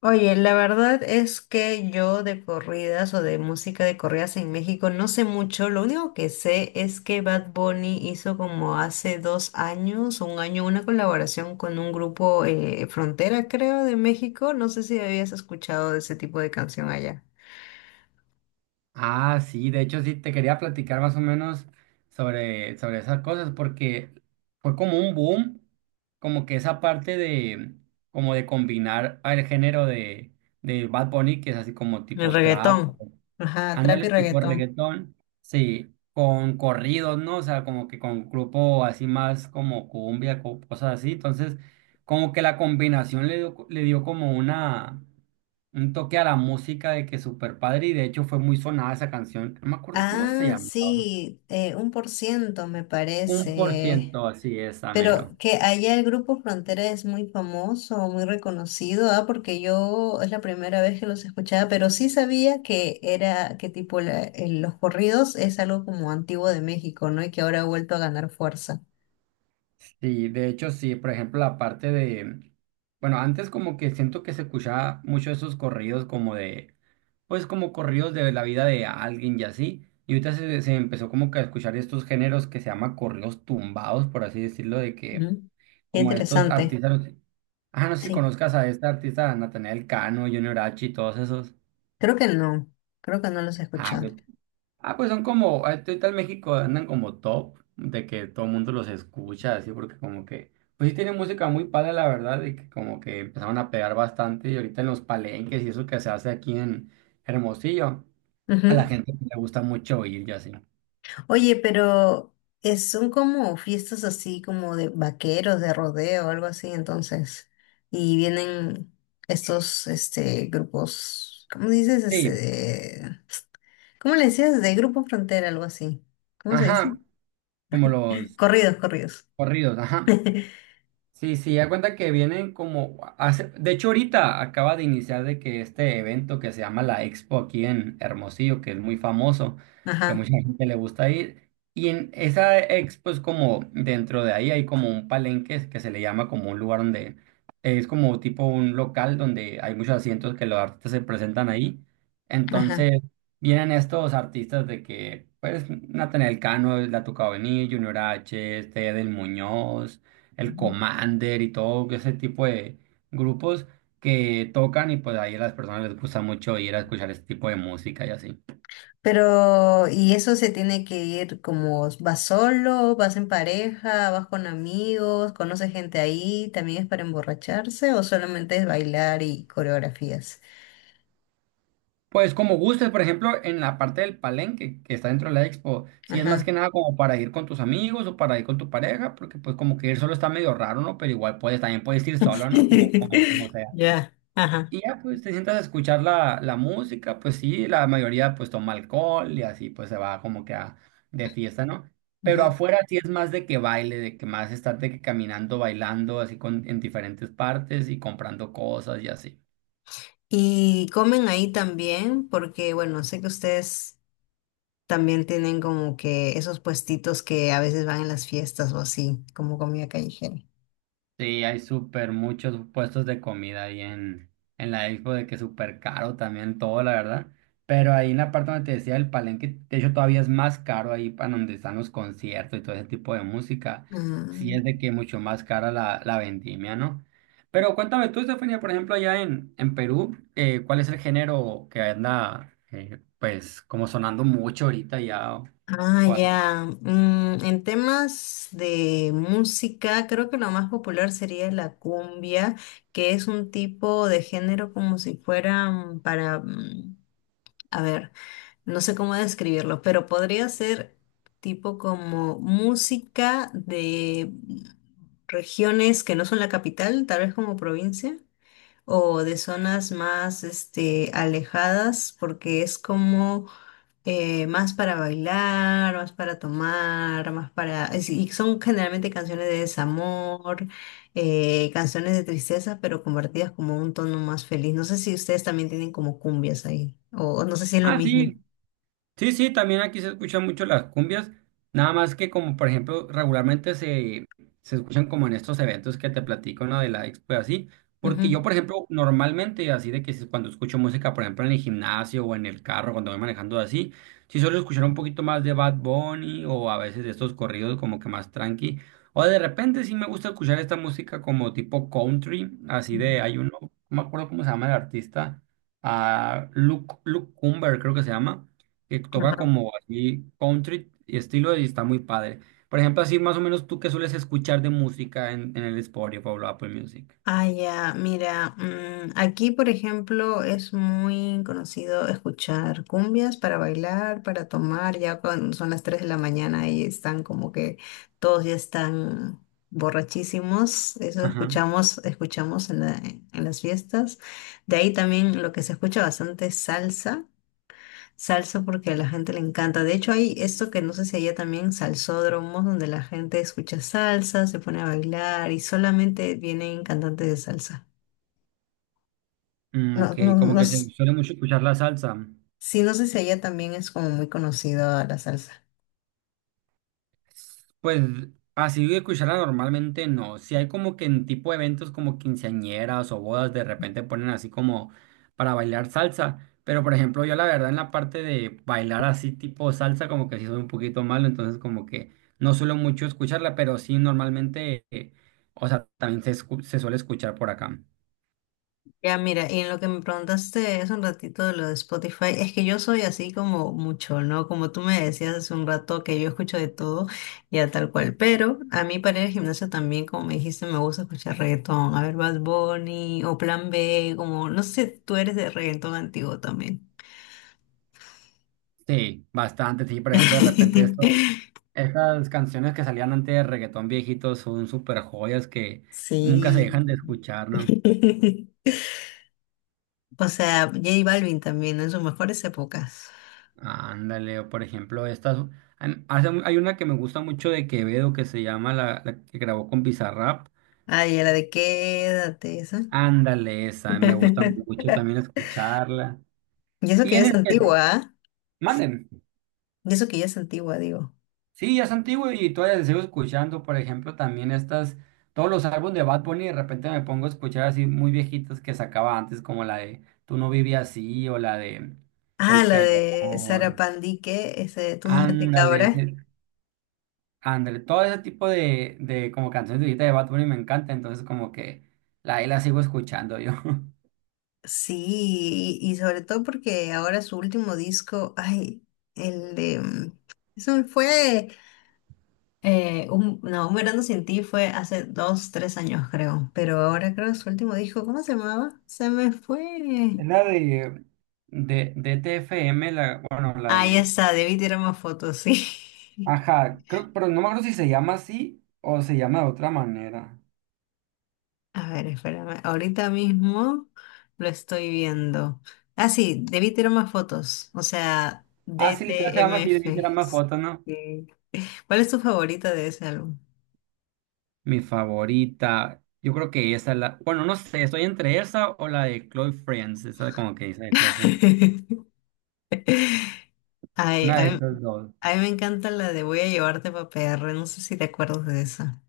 Oye, la verdad es que yo de corridas o de música de corridas en México no sé mucho. Lo único que sé es que Bad Bunny hizo como hace 2 años, un año, una colaboración con un grupo Frontera, creo, de México. No sé si habías escuchado de ese tipo de canción allá. Ah, sí, de hecho sí te quería platicar más o menos sobre esas cosas porque fue como un boom, como que esa parte de como de combinar el género de Bad Bunny, que es así como El tipo trap. reggaetón. Ajá, trap y Ándale, tipo reggaetón. reggaetón, sí, con corridos, ¿no? O sea, como que con grupo así más como cumbia, cosas así. Entonces, como que la combinación le dio como una, un toque a la música de que super padre y de hecho fue muy sonada esa canción. No me acuerdo cómo se Ah, llamaba. sí, un por ciento me Un por parece. ciento, así es, Pero amero. que allá el grupo Frontera es muy famoso, muy reconocido, ah, porque yo es la primera vez que los escuchaba, pero sí sabía que era, que tipo los corridos es algo como antiguo de México, ¿no? Y que ahora ha vuelto a ganar fuerza. Sí, de hecho sí, por ejemplo, la parte de, bueno, antes como que siento que se escuchaba mucho esos corridos como de, pues como corridos de la vida de alguien y así, y ahorita se empezó como que a escuchar estos géneros que se llama corridos tumbados, por así decirlo, de que Ujú. Qué como estos interesante. artistas, ah, no sé si Sí, conozcas a este artista, Natanael Cano, Junior H y todos esos. creo que no, creo que no los he Ah, ok. escuchado. Ah, pues son como, ahorita en México andan como top, de que todo el mundo los escucha, así, porque como que, pues sí tienen música muy padre, la verdad, y que como que empezaron a pegar bastante, y ahorita en los palenques y eso que se hace aquí en Hermosillo, a la Ujú. gente le gusta mucho oír y así. Oye, pero son como fiestas así como de vaqueros, de rodeo, algo así, entonces. Y vienen estos grupos, ¿cómo dices? Este Sí, de- ¿cómo le decías? De grupo frontera, algo así. ¿Cómo se dice? ajá, como los Corridos, corridos. corridos, ajá. Sí, sí, ya cuenta que vienen de hecho ahorita acaba de iniciar de que este evento que se llama la Expo aquí en Hermosillo, que es muy famoso, que a Ajá, mucha gente le gusta ir, y en esa Expo es como dentro de ahí hay como un palenque que se le llama como un lugar donde es como tipo un local donde hay muchos asientos que los artistas se presentan ahí. ajá. Entonces vienen estos artistas de que pues Natanael Cano le ha tocado venir, Junior H, este Edel Muñoz el Ujú. Commander y todo ese tipo de grupos que tocan y pues ahí a las personas les gusta mucho ir a escuchar este tipo de música y así. Pero, ¿y eso se tiene que ir como vas solo, vas en pareja, vas con amigos, conoces gente ahí, también es para emborracharse o solamente es bailar y coreografías? Pues como gustes, por ejemplo, en la parte del palenque que está dentro de la expo, si es más Ajá. que nada como para ir con tus amigos o para ir con tu pareja, porque pues como que ir solo está medio raro, ¿no? Pero igual puedes, también puedes ir solo, ¿no? Como sea. Ya, ajá. Y ya pues te sientas a escuchar la música, pues sí, la mayoría pues toma alcohol y así pues se va como que de fiesta, ¿no? Pero Ujú. afuera sí es más de que baile, de que más estar de que caminando, bailando, así con, en diferentes partes y comprando cosas y así. Y comen ahí también, porque bueno, sé que ustedes también tienen como que esos puestitos que a veces van en las fiestas o así, como comida callejera. Sí, hay súper muchos puestos de comida ahí en la expo, de que súper caro también todo, la verdad. Pero ahí en la parte donde te decía el palenque, de hecho todavía es más caro ahí para donde están los conciertos y todo ese tipo de música. Sí es de Ah, que mucho más cara la vendimia, ¿no? Pero cuéntame tú, Estefanía, por ejemplo, allá en Perú, ¿cuál es el género que anda, pues, como sonando mucho ahorita ya ah, o así? ya. En temas de música, creo que lo más popular sería la cumbia, que es un tipo de género como si fuera para, a ver. No sé cómo describirlo, pero podría ser tipo como música de regiones que no son la capital, tal vez como provincia, o de zonas más este, alejadas, porque es como más para bailar, más para tomar, más Y son generalmente canciones de desamor, canciones de tristeza, pero convertidas como un tono más feliz. No sé si ustedes también tienen como cumbias ahí, o no sé si es lo Ah, mismo. sí. Sí, sí, también aquí se escuchan mucho las cumbias, nada más que como por ejemplo regularmente se escuchan como en estos eventos que te platico, ¿no? De la expo y así, porque yo Ujú. por ejemplo normalmente así de que cuando escucho música por ejemplo en el gimnasio o en el carro cuando voy manejando así, sí suelo escuchar un poquito más de Bad Bunny o a veces de estos corridos como que más tranqui, o de repente sí me gusta escuchar esta música como tipo country, así de Ujú. hay uno, no me acuerdo cómo se llama el artista, ah, Luke, Luke Cumber creo que se llama, que toca Ajá. como así country y estilo y está muy padre. Por ejemplo, así más o menos tú qué sueles escuchar de música en el Spotify o Apple Music. Ah, ya, mira, aquí por ejemplo es muy conocido escuchar cumbias para bailar, para tomar, ya cuando son las 3 de la mañana y están como que todos ya están borrachísimos, eso Ajá. escuchamos, escuchamos en en las fiestas. De ahí también lo que se escucha bastante es salsa. Salsa porque a la gente le encanta. De hecho, hay esto que no sé si allá también, salsódromos, donde la gente escucha salsa, se pone a bailar y solamente vienen cantantes de salsa. Mm, No, ok, no, como no, que se suele mucho escuchar la salsa. sí, no sé si allá también es como muy conocido la salsa. Pues así de cuchara normalmente no. Si hay como que en tipo de eventos como quinceañeras o bodas, de repente ponen así como para bailar salsa. Pero por ejemplo, yo la verdad en la parte de bailar así tipo salsa, como que sí soy un poquito malo, entonces como que no suelo mucho escucharla, pero sí normalmente, o sea, también se, se suele escuchar por acá. Ya, mira, y en lo que me preguntaste hace un ratito de lo de Spotify, es que yo soy así como mucho, ¿no? Como tú me decías hace un rato que yo escucho de todo, ya tal cual. Pero a mí para ir al gimnasio también, como me dijiste, me gusta escuchar reggaetón. A ver, Bad Bunny o Plan B, como, no sé, tú eres de reggaetón antiguo también. Sí, bastante. Sí, por ejemplo, de repente esto, estas canciones que salían antes de reggaetón viejitos son súper joyas que nunca se Sí. dejan de escuchar, ¿no? O sea, J Balvin también, ¿no? En sus mejores épocas. Ándale, o por ejemplo, estas, hay una que me gusta mucho de Quevedo que se llama la que grabó con Bizarrap. Ay, y la de quédate, esa. Ándale, esa, me gusta mucho también escucharla. Y eso Y que ya en es el antigua, ¿ah? manden, Y eso que ya es antigua, digo. sí, ya es antiguo y todavía la sigo escuchando, por ejemplo, también estas, todos los álbumes de Bad Bunny, de repente me pongo a escuchar así muy viejitas que sacaba antes, como la de Tú no vivías así o la de Soy Ah, la de Sara peor. Pandique, ese Tú no me Ándale, cabra. sí, ándale, todo ese tipo de como canciones de ahorita de Bad Bunny me encanta, entonces como que la, ahí la sigo escuchando yo. Sí, y sobre todo porque ahora su último disco, ay, el de... Eso fue, un, no, Un verano sin ti fue hace dos, tres años creo, pero ahora creo que su último disco, ¿cómo se llamaba? Se me fue. Es la de... De TFM, la, bueno, la Ahí de... está, debí tirar más fotos, sí. Ajá, creo, pero no me acuerdo si se llama así o se llama de otra manera. A ver, espérame. Ahorita mismo lo estoy viendo. Ah, sí, debí tener más fotos. O sea, Ah, sí, literal se llama así, de que DTMF. era más fotos, ¿no? Sí. ¿Cuál es tu favorita de ese álbum? Mi favorita, yo creo que esa es la... Bueno, no sé, estoy entre esa o la de Chloe Friends, esa como que dice de Chloe Friends. Ay, Una de estas dos. a mí me encanta la de Voy a llevarte pa' P. R. No sé si te acuerdas de esa.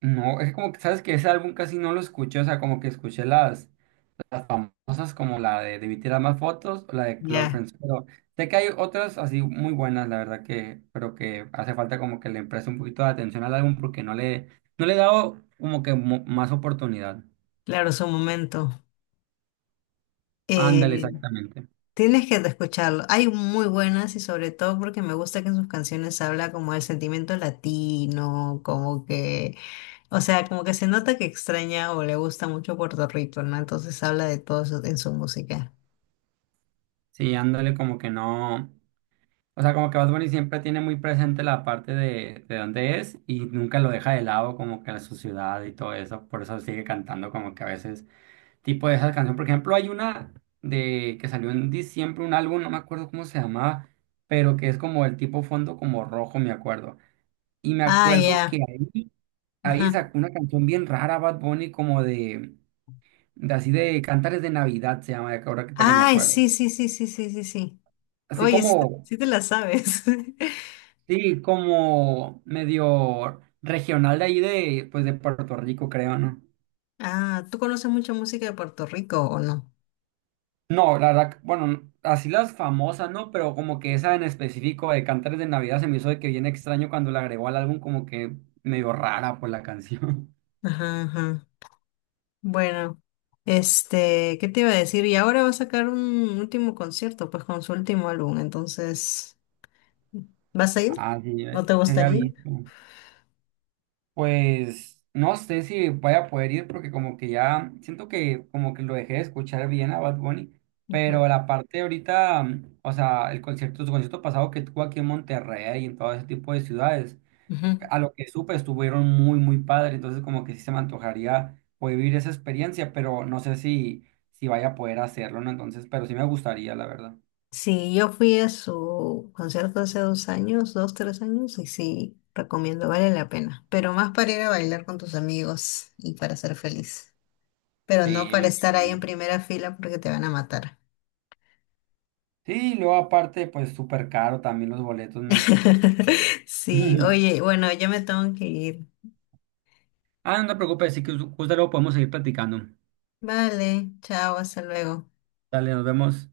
No, es como que sabes que ese álbum casi no lo escuché, o sea, como que escuché las famosas como la de Debí tirar más fotos o la de Close Ya, Friends, pero sé que hay otras así muy buenas, la verdad que, pero que hace falta como que le preste un poquito de atención al álbum porque no le, no le he dado como que más oportunidad. claro, su momento. Ándale, Eh, exactamente. tienes que escucharlo. Hay muy buenas y sobre todo porque me gusta que en sus canciones habla como del sentimiento latino, como que o sea, como que se nota que extraña o le gusta mucho Puerto Rico, ¿no? Entonces habla de todo eso en su música. Sí, ándale como que no, o sea, como que Bad Bunny siempre tiene muy presente la parte de dónde es y nunca lo deja de lado como que la su ciudad y todo eso, por eso sigue cantando como que a veces tipo de esa canción. Por ejemplo, hay una de que salió en diciembre, un álbum, no me acuerdo cómo se llamaba, pero que es como el tipo fondo como rojo, me acuerdo. Y me Ah, acuerdo ya. que ahí Ajá. sacó una canción bien rara, Bad Bunny, de así de Cantares de Navidad se llama, que ahora que me Ay, acuerdo. sí, sí, sí, sí, sí, sí, sí. Así Oye, sí, como, sí te la sabes. sí, como medio regional de ahí de, pues de Puerto Rico, creo, ¿no? Ah, ¿tú conoces mucha música de Puerto Rico o no? No, la verdad, bueno, así las famosas, ¿no? Pero como que esa en específico de Cantares de Navidad se me hizo de que bien extraño cuando la agregó al álbum, como que medio rara por la canción. Ajá, ajá. Bueno, este, ¿qué te iba a decir? Y ahora va a sacar un último concierto, pues con su último álbum, entonces, ¿vas a ir? Ah, sí, ¿No te se había gustaría? visto. Pues no sé si vaya a poder ir porque como que ya siento que como que lo dejé de escuchar bien a Bad Bunny, Ujú, pero la parte de ahorita, mm, o sea, el concierto, su concierto pasado que tuvo aquí en Monterrey y en todo ese tipo de ciudades. ujú. A lo que supe, estuvieron muy, muy padre. Entonces, como que sí se me antojaría poder vivir esa experiencia, pero no sé si, si vaya a poder hacerlo, ¿no? Entonces, pero sí me gustaría, la verdad. Sí, yo fui a su concierto hace 2 años, dos, 3 años, y sí, recomiendo, vale la pena. Pero más para ir a bailar con tus amigos y para ser feliz. Pero Sí, no me para estar ahí en imagino. primera fila porque te van a matar. Sí, y luego aparte, pues súper caro también los boletos, ¿no? Sí, oye, bueno, yo me tengo que ir. Ah, no te preocupes, sí que justo luego podemos seguir platicando. Vale, chao, hasta luego. Dale, nos vemos.